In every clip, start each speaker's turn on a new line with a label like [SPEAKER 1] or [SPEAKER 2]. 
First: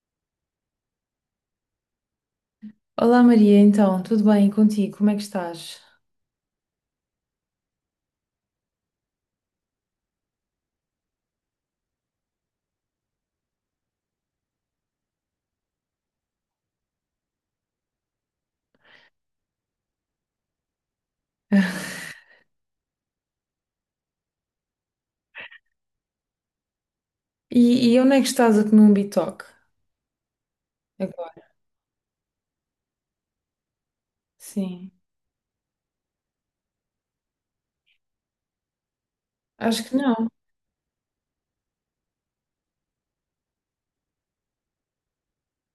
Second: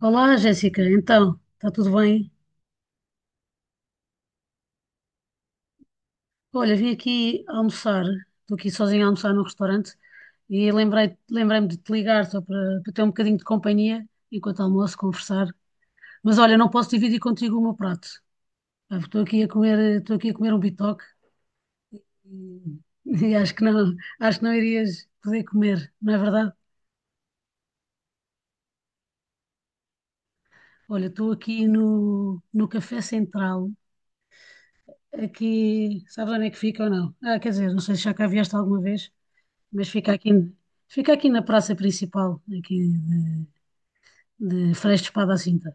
[SPEAKER 1] Olá, Jéssica. Então, está tudo bem?
[SPEAKER 2] Olá Maria, então, tudo bem contigo? Como é que estás?
[SPEAKER 1] Olha, vim aqui almoçar. Estou aqui sozinha a almoçar num restaurante e lembrei-me de te ligar só para ter um bocadinho de companhia enquanto almoço, conversar. Mas olha, não posso dividir contigo o meu prato. Estou aqui a comer um bitoque e, e acho que não irias poder comer, não é verdade?
[SPEAKER 2] E onde é que estás a comer um bitoque
[SPEAKER 1] Olha, estou
[SPEAKER 2] agora?
[SPEAKER 1] aqui no Café Central.
[SPEAKER 2] Sim,
[SPEAKER 1] Aqui, sabes onde é que fica ou não? Ah, quer dizer, não sei se já cá vieste alguma vez.
[SPEAKER 2] acho
[SPEAKER 1] Mas
[SPEAKER 2] que não.
[SPEAKER 1] fica aqui na praça principal, aqui de Freixo de Espada à Cinta.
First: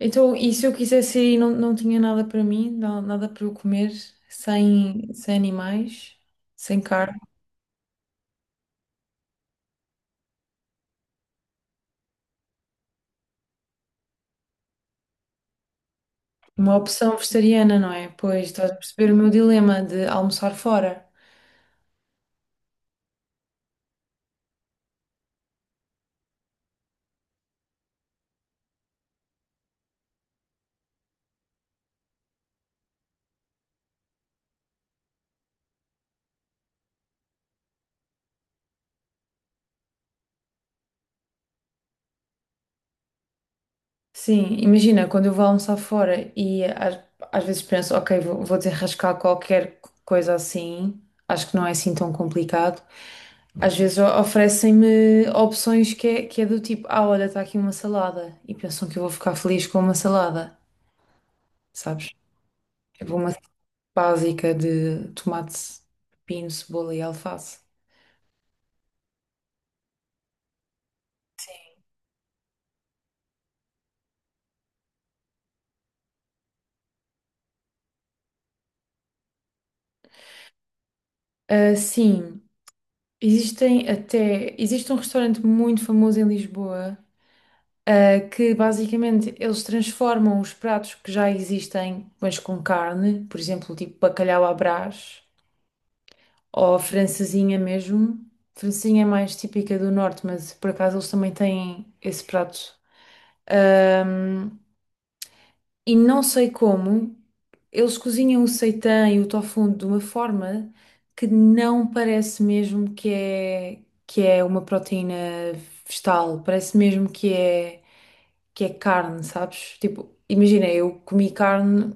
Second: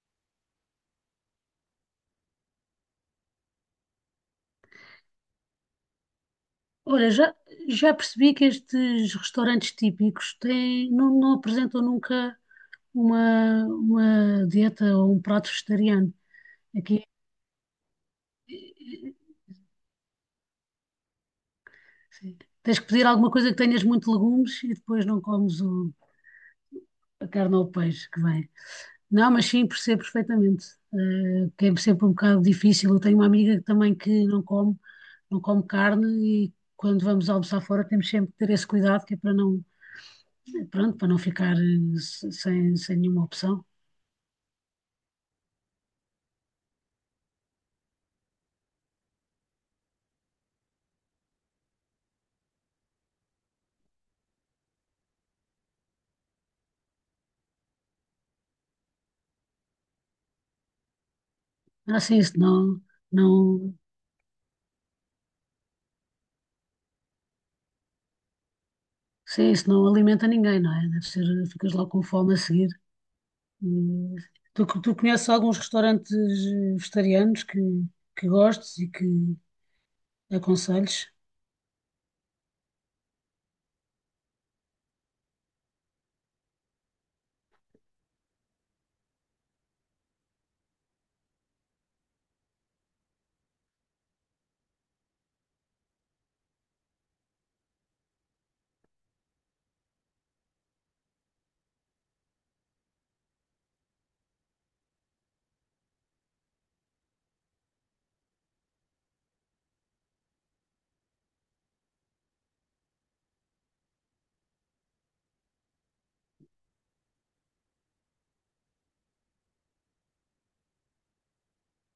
[SPEAKER 2] Então, e se eu quisesse ir e não tinha nada para mim, nada para eu comer, sem animais, sem
[SPEAKER 1] Olha,
[SPEAKER 2] carne?
[SPEAKER 1] já, já percebi que estes restaurantes típicos têm, não apresentam nunca uma dieta ou um prato vegetariano.
[SPEAKER 2] Uma
[SPEAKER 1] Aqui,
[SPEAKER 2] opção vegetariana, não é? Pois estás
[SPEAKER 1] eh,
[SPEAKER 2] a perceber
[SPEAKER 1] eh,
[SPEAKER 2] o meu dilema de almoçar fora.
[SPEAKER 1] sim. Tens que pedir alguma coisa que tenhas muito legumes e depois não comes a carne ou o peixe que vem. Não, mas sim, percebo perfeitamente. Que é sempre um bocado difícil. Eu tenho uma amiga também que não come, não come carne e quando vamos almoçar fora temos sempre que ter esse cuidado que é para não, pronto, para não ficar sem, sem nenhuma opção.
[SPEAKER 2] Sim, imagina, quando eu vou almoçar fora às vezes penso, ok, vou desenrascar qualquer coisa assim, acho que não é assim tão complicado. Às vezes oferecem-me opções que é do tipo, ah, olha, está aqui uma salada. E pensam que eu vou ficar feliz com uma salada,
[SPEAKER 1] Ah,
[SPEAKER 2] sabes?
[SPEAKER 1] sim, isso não,
[SPEAKER 2] Tipo uma
[SPEAKER 1] não,
[SPEAKER 2] básica de tomate, pepino, cebola e alface.
[SPEAKER 1] sim, isso não alimenta ninguém, não é? Deve ser, ficas logo com fome a seguir. E tu conheces alguns restaurantes vegetarianos que gostes e que aconselhes?
[SPEAKER 2] Ah, sim, existem até... Existe um restaurante muito famoso em Lisboa, ah, que basicamente eles transformam os pratos que já existem, mas com carne, por exemplo, tipo bacalhau à Brás. Ou a francesinha mesmo. Francesinha é mais típica do norte, mas por acaso eles também têm esse prato. Ahm, e não sei como, eles cozinham o seitã e o tofu de uma forma que não parece mesmo que é uma proteína vegetal. Parece mesmo que é carne, sabes? Tipo, imagina, eu comi carne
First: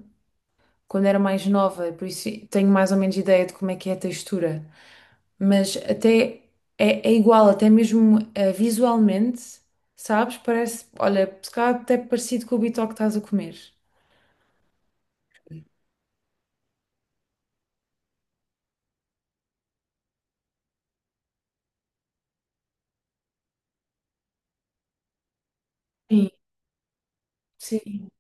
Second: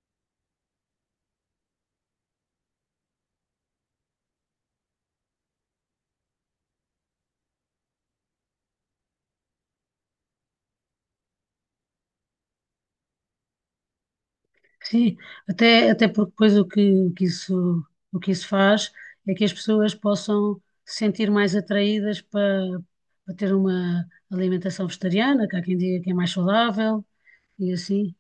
[SPEAKER 2] quando era mais nova, por isso tenho mais ou menos ideia de como é que é a textura. Mas até é igual, até mesmo visualmente, sabes? Parece, olha, se calhar até parecido com o bitoque que estás a comer.
[SPEAKER 1] Sim, até, até porque depois o o que isso faz é que as pessoas possam se sentir mais atraídas para, para ter uma alimentação vegetariana, que há quem diga que é
[SPEAKER 2] Sim,
[SPEAKER 1] mais saudável e
[SPEAKER 2] sim.
[SPEAKER 1] assim.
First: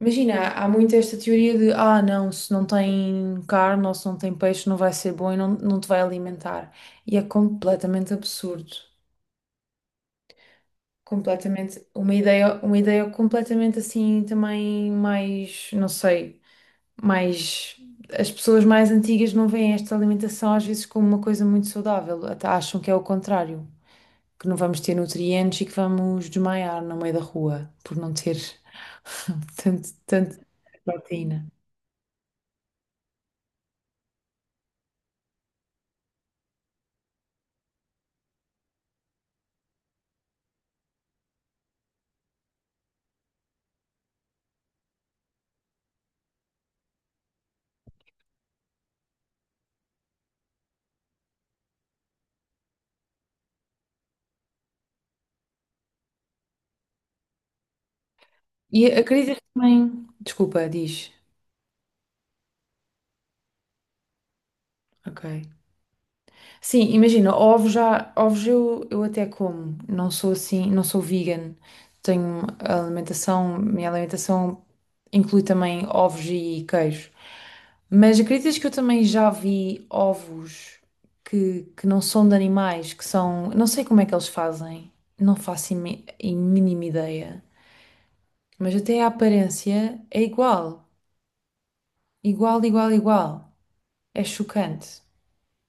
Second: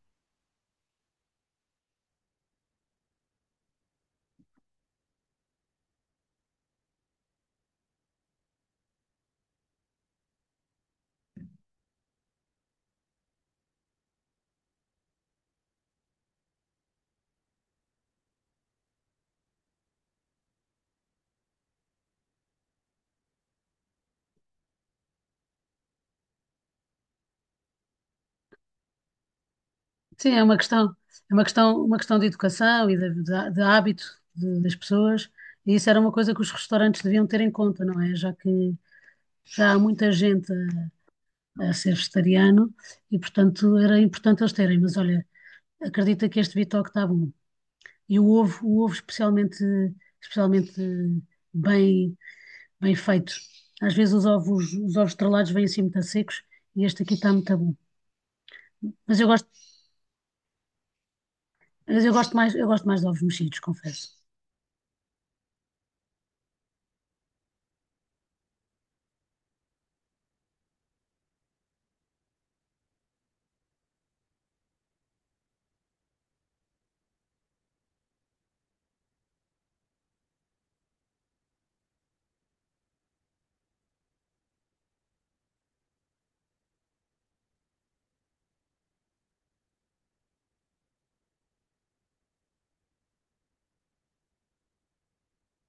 [SPEAKER 2] Imagina, há muito esta teoria de, ah, não, se não tem carne ou se não tem peixe não vai ser bom e não te vai alimentar. E é completamente absurdo. Completamente, uma ideia completamente assim também mais, não sei. Mas as pessoas mais antigas não veem esta alimentação às vezes como uma coisa muito saudável, até acham que é o contrário, que não vamos ter nutrientes e que vamos desmaiar no meio da rua por não ter
[SPEAKER 1] Sim,
[SPEAKER 2] tanto
[SPEAKER 1] é
[SPEAKER 2] proteína.
[SPEAKER 1] uma questão de educação e de hábito das pessoas, e isso era uma coisa que os restaurantes deviam ter em conta, não é? Já que já há muita gente a ser vegetariano e, portanto, era importante eles terem, mas olha, acredita que este bitoque está bom. E o ovo especialmente, especialmente bem, bem feito. Às vezes os ovos estrelados vêm assim muito secos e este aqui está muito bom.
[SPEAKER 2] E
[SPEAKER 1] Mas eu
[SPEAKER 2] acreditas que
[SPEAKER 1] gosto,
[SPEAKER 2] também. Desculpa, diz.
[SPEAKER 1] mas eu gosto mais de ovos mexidos, confesso.
[SPEAKER 2] Ok. Sim, imagina, eu até como, não sou vegan, minha alimentação inclui também ovos e queijo, mas acreditas que eu também já vi ovos que não são de animais, que são, não sei como é que eles fazem, não faço a mínima ideia, mas até a aparência é igual, igual, é chocante.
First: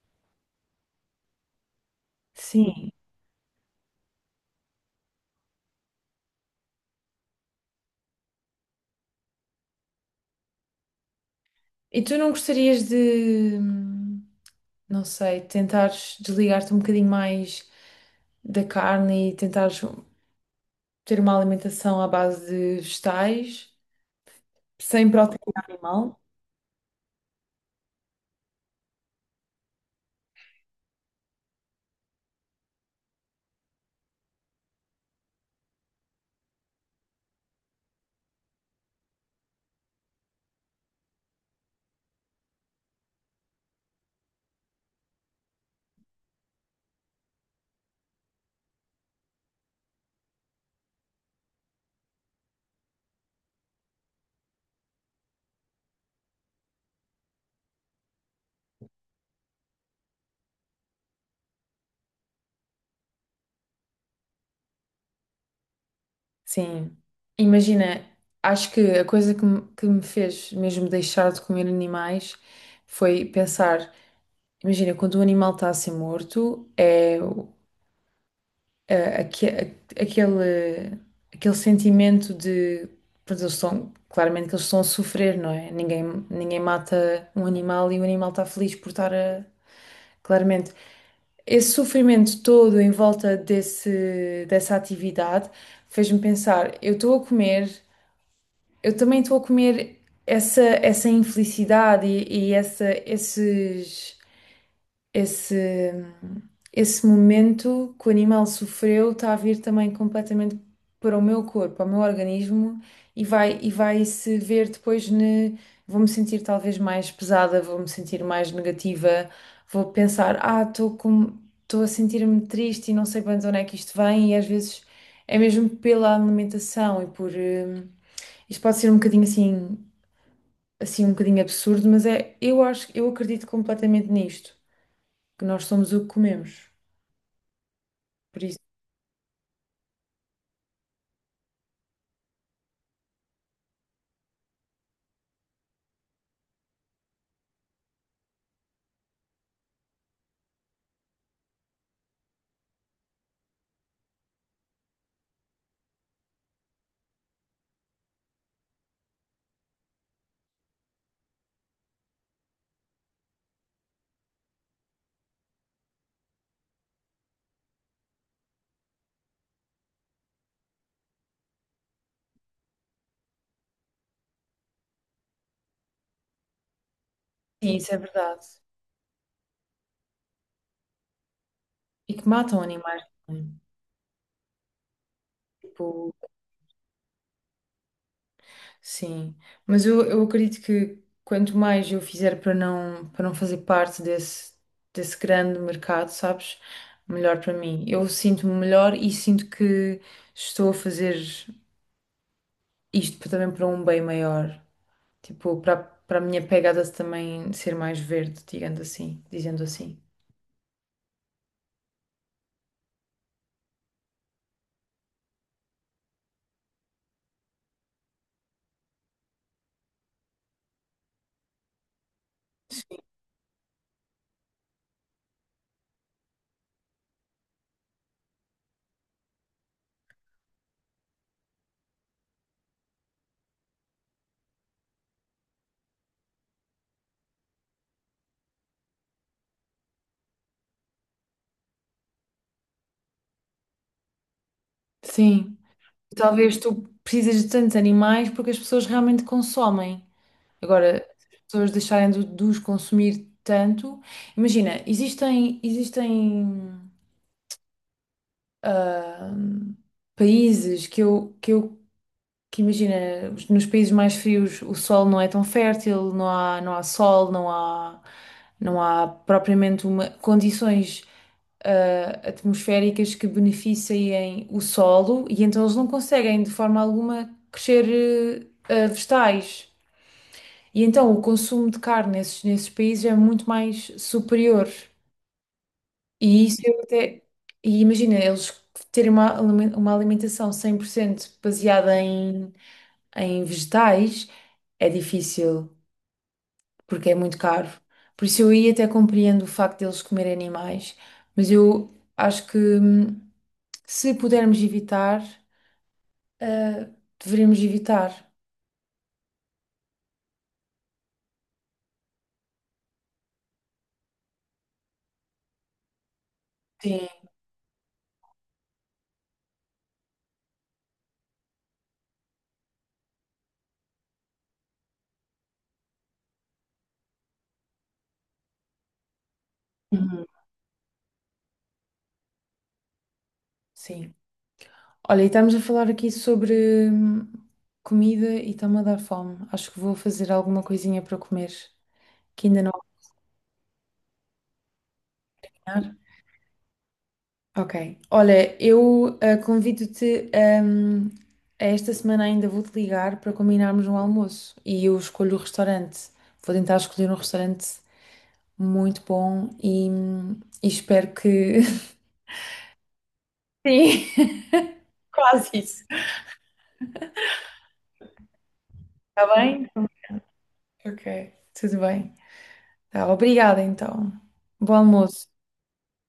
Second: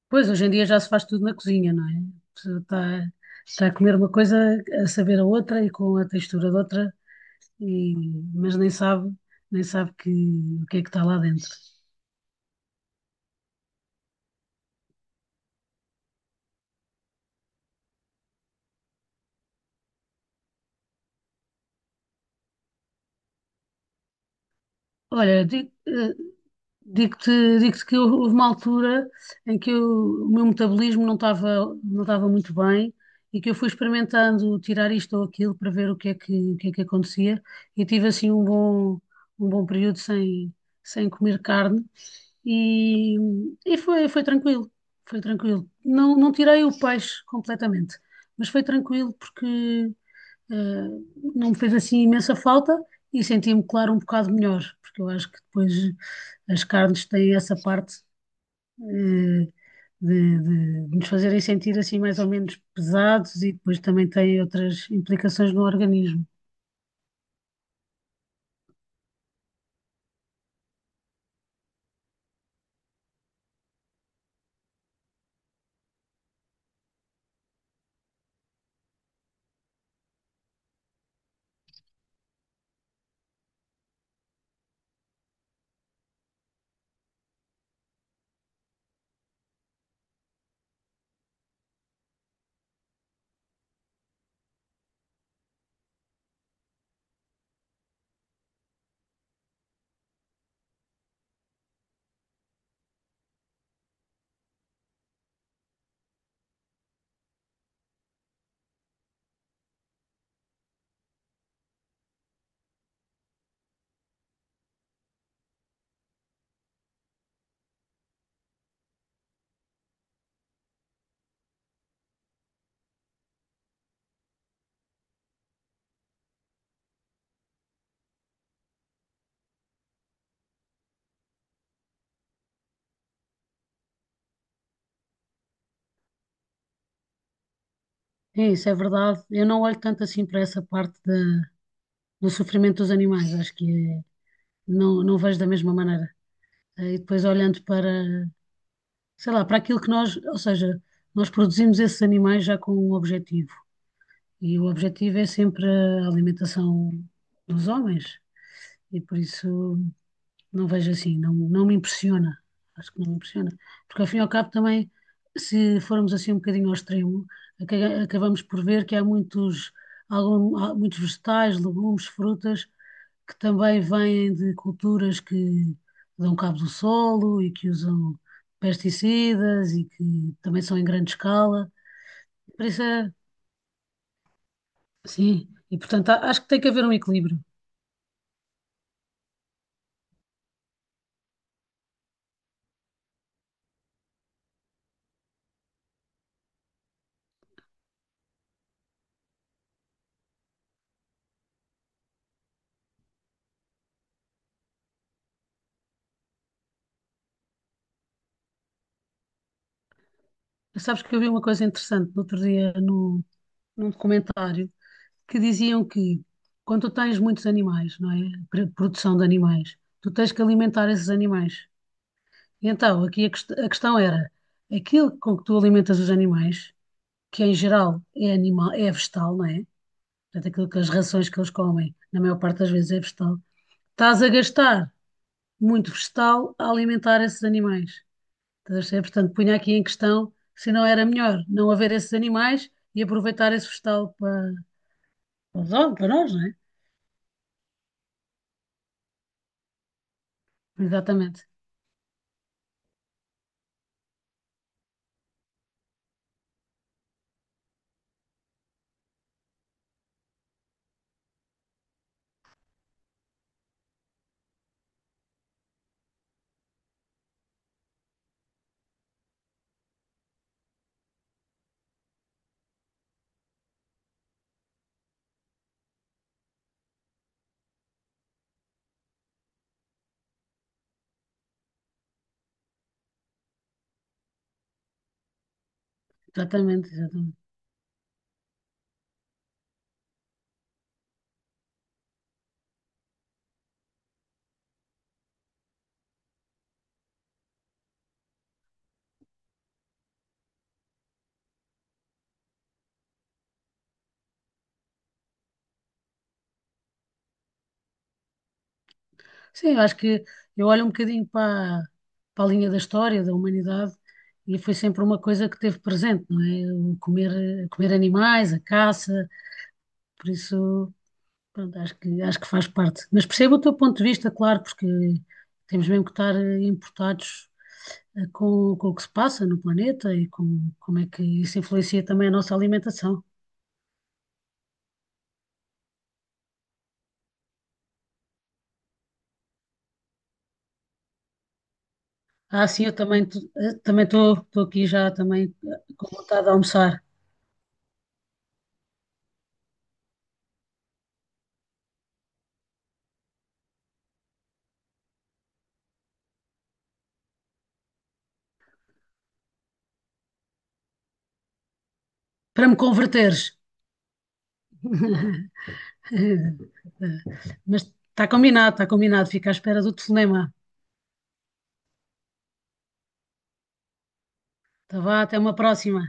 [SPEAKER 1] Pois, hoje em dia já se faz tudo na cozinha, não é? A pessoa
[SPEAKER 2] Sim.
[SPEAKER 1] está, está a comer uma coisa, a saber a outra e com a textura de outra, e, mas nem sabe, nem sabe que, o que é que está lá dentro.
[SPEAKER 2] E tu não gostarias de, não sei, tentares desligar-te um bocadinho mais da carne e tentares ter uma alimentação à base de vegetais, sem
[SPEAKER 1] Olha,
[SPEAKER 2] proteína animal?
[SPEAKER 1] digo-te, digo-te que houve uma altura em que o meu metabolismo não estava, não estava muito bem e que eu fui experimentando tirar isto ou aquilo para ver o que é que, o que é que acontecia e tive assim um bom período sem, sem comer carne e, e foi, foi tranquilo, foi tranquilo. Não, não tirei o peixe completamente, mas foi tranquilo porque eh, não me fez assim imensa falta e senti-me, claro, um bocado melhor, porque eu acho que depois as carnes têm essa parte, eh, de nos fazerem sentir assim mais ou menos pesados e depois também têm outras implicações no organismo.
[SPEAKER 2] Sim. Imagina, acho que a coisa que me fez mesmo deixar de comer animais foi pensar, imagina, quando o animal está a ser morto, é eh, aque- aquele, aquele sentimento de, pois eles estão, claramente que eles estão a sofrer, não é? Ninguém mata um animal e o animal está feliz por estar a, claramente. Esse sofrimento todo em volta dessa atividade fez-me pensar, eu estou a comer, eu também estou a comer essa infelicidade e essa, esses esse, esse momento que o animal sofreu está a vir também completamente para o meu corpo, ao meu organismo e vai se ver depois ne, vou-me sentir talvez mais pesada, vou-me sentir mais negativa, vou pensar, ah, estou a sentir-me triste e não sei bem de onde é que isto vem e às vezes é mesmo pela alimentação e por isto pode ser um bocadinho assim, assim um bocadinho absurdo, mas é, eu acho, eu acredito completamente nisto que nós somos o que comemos. Por
[SPEAKER 1] É
[SPEAKER 2] isso,
[SPEAKER 1] isso, é verdade. Eu não olho tanto assim para essa parte do sofrimento dos animais, acho que não, não vejo da mesma maneira. E depois olhando para, sei lá, para aquilo que nós, ou seja, nós produzimos esses animais já com um objetivo. E o objetivo é sempre a alimentação dos homens, e por isso não vejo assim, não, não me impressiona. Acho que não me impressiona. Porque ao fim e ao cabo também, se formos assim um bocadinho ao extremo, acabamos por ver que há muitos, algum, há muitos vegetais, legumes, frutas que também vêm de culturas que dão cabo do solo e que
[SPEAKER 2] sim, isso é
[SPEAKER 1] usam
[SPEAKER 2] verdade.
[SPEAKER 1] pesticidas e que também são em grande escala.
[SPEAKER 2] E que matam
[SPEAKER 1] Por isso
[SPEAKER 2] animais
[SPEAKER 1] é.
[SPEAKER 2] também.
[SPEAKER 1] Sim, e portanto
[SPEAKER 2] Tipo,
[SPEAKER 1] acho que tem que haver um equilíbrio.
[SPEAKER 2] sim. Mas eu acredito que quanto mais eu fizer para para não fazer parte desse grande mercado, sabes? Melhor para mim. Eu sinto-me melhor e sinto que estou a fazer isto também para um bem maior. Tipo, para, para a minha pegada também ser mais verde, digamos assim, dizendo assim.
[SPEAKER 1] Sabes que eu vi uma coisa interessante no outro dia no num documentário que diziam que quando tu tens muitos animais, não é? Produção de animais, tu tens que alimentar esses animais. E então aqui a questão era aquilo com que tu alimentas os animais, que em geral é animal, é vegetal, não é? Portanto, aquilo que as rações que eles comem, na maior parte das vezes é vegetal, estás a gastar muito vegetal a alimentar esses animais. Estás a perceber? Portanto, punha aqui em questão se não era melhor não haver esses animais e aproveitar esse vegetal para,
[SPEAKER 2] Sim.
[SPEAKER 1] para os homens, para nós, não é?
[SPEAKER 2] Talvez tu precisas de tantos animais porque as pessoas realmente consomem. Agora, se as
[SPEAKER 1] Exatamente,
[SPEAKER 2] pessoas deixarem de os consumir tanto. Imagina, existem ah, países que eu que imagina, nos países mais frios o solo não é tão fértil, não há sol, não há propriamente uma, condições atmosféricas que beneficiem o solo e então eles não conseguem de forma alguma crescer vegetais. E então o consumo de carne nesses países é muito mais superior. E isso eu
[SPEAKER 1] exatamente,
[SPEAKER 2] até.
[SPEAKER 1] exatamente.
[SPEAKER 2] E imagina, eles terem uma, uma alimentação 100% baseada em, em vegetais é difícil, porque é muito caro. Por isso eu aí até compreendo o facto deles comerem animais, mas eu acho que se pudermos evitar, deveríamos evitar.
[SPEAKER 1] Sim, eu acho que eu olho um bocadinho para, para a linha da história da humanidade e foi sempre uma coisa que teve presente, não é? O
[SPEAKER 2] Sim.
[SPEAKER 1] comer, comer animais, a caça, por isso. Pronto, acho que faz parte. Mas percebo o teu ponto de vista, claro, porque temos mesmo que estar importados com o que se passa no planeta
[SPEAKER 2] Uhum.
[SPEAKER 1] e com, como é que isso influencia também a nossa alimentação.
[SPEAKER 2] Sim. Olha, e estamos a falar aqui sobre comida e está-me a dar fome. Acho que vou fazer alguma coisinha para comer, que ainda
[SPEAKER 1] Ah, sim, eu também também estou aqui já também
[SPEAKER 2] não.
[SPEAKER 1] com vontade de almoçar,
[SPEAKER 2] Ok. Olha, convido-te, a esta semana ainda vou-te ligar para combinarmos um almoço e eu escolho o restaurante. Vou tentar escolher um restaurante muito bom e espero que.
[SPEAKER 1] para me converteres.
[SPEAKER 2] Sim, quase isso.
[SPEAKER 1] Mas está combinado, está combinado.
[SPEAKER 2] Está
[SPEAKER 1] Fica à
[SPEAKER 2] bem?
[SPEAKER 1] espera do telefonema.
[SPEAKER 2] Ok, tudo bem. Tá, obrigada então. Bom
[SPEAKER 1] Tá vá,
[SPEAKER 2] almoço.
[SPEAKER 1] até uma próxima.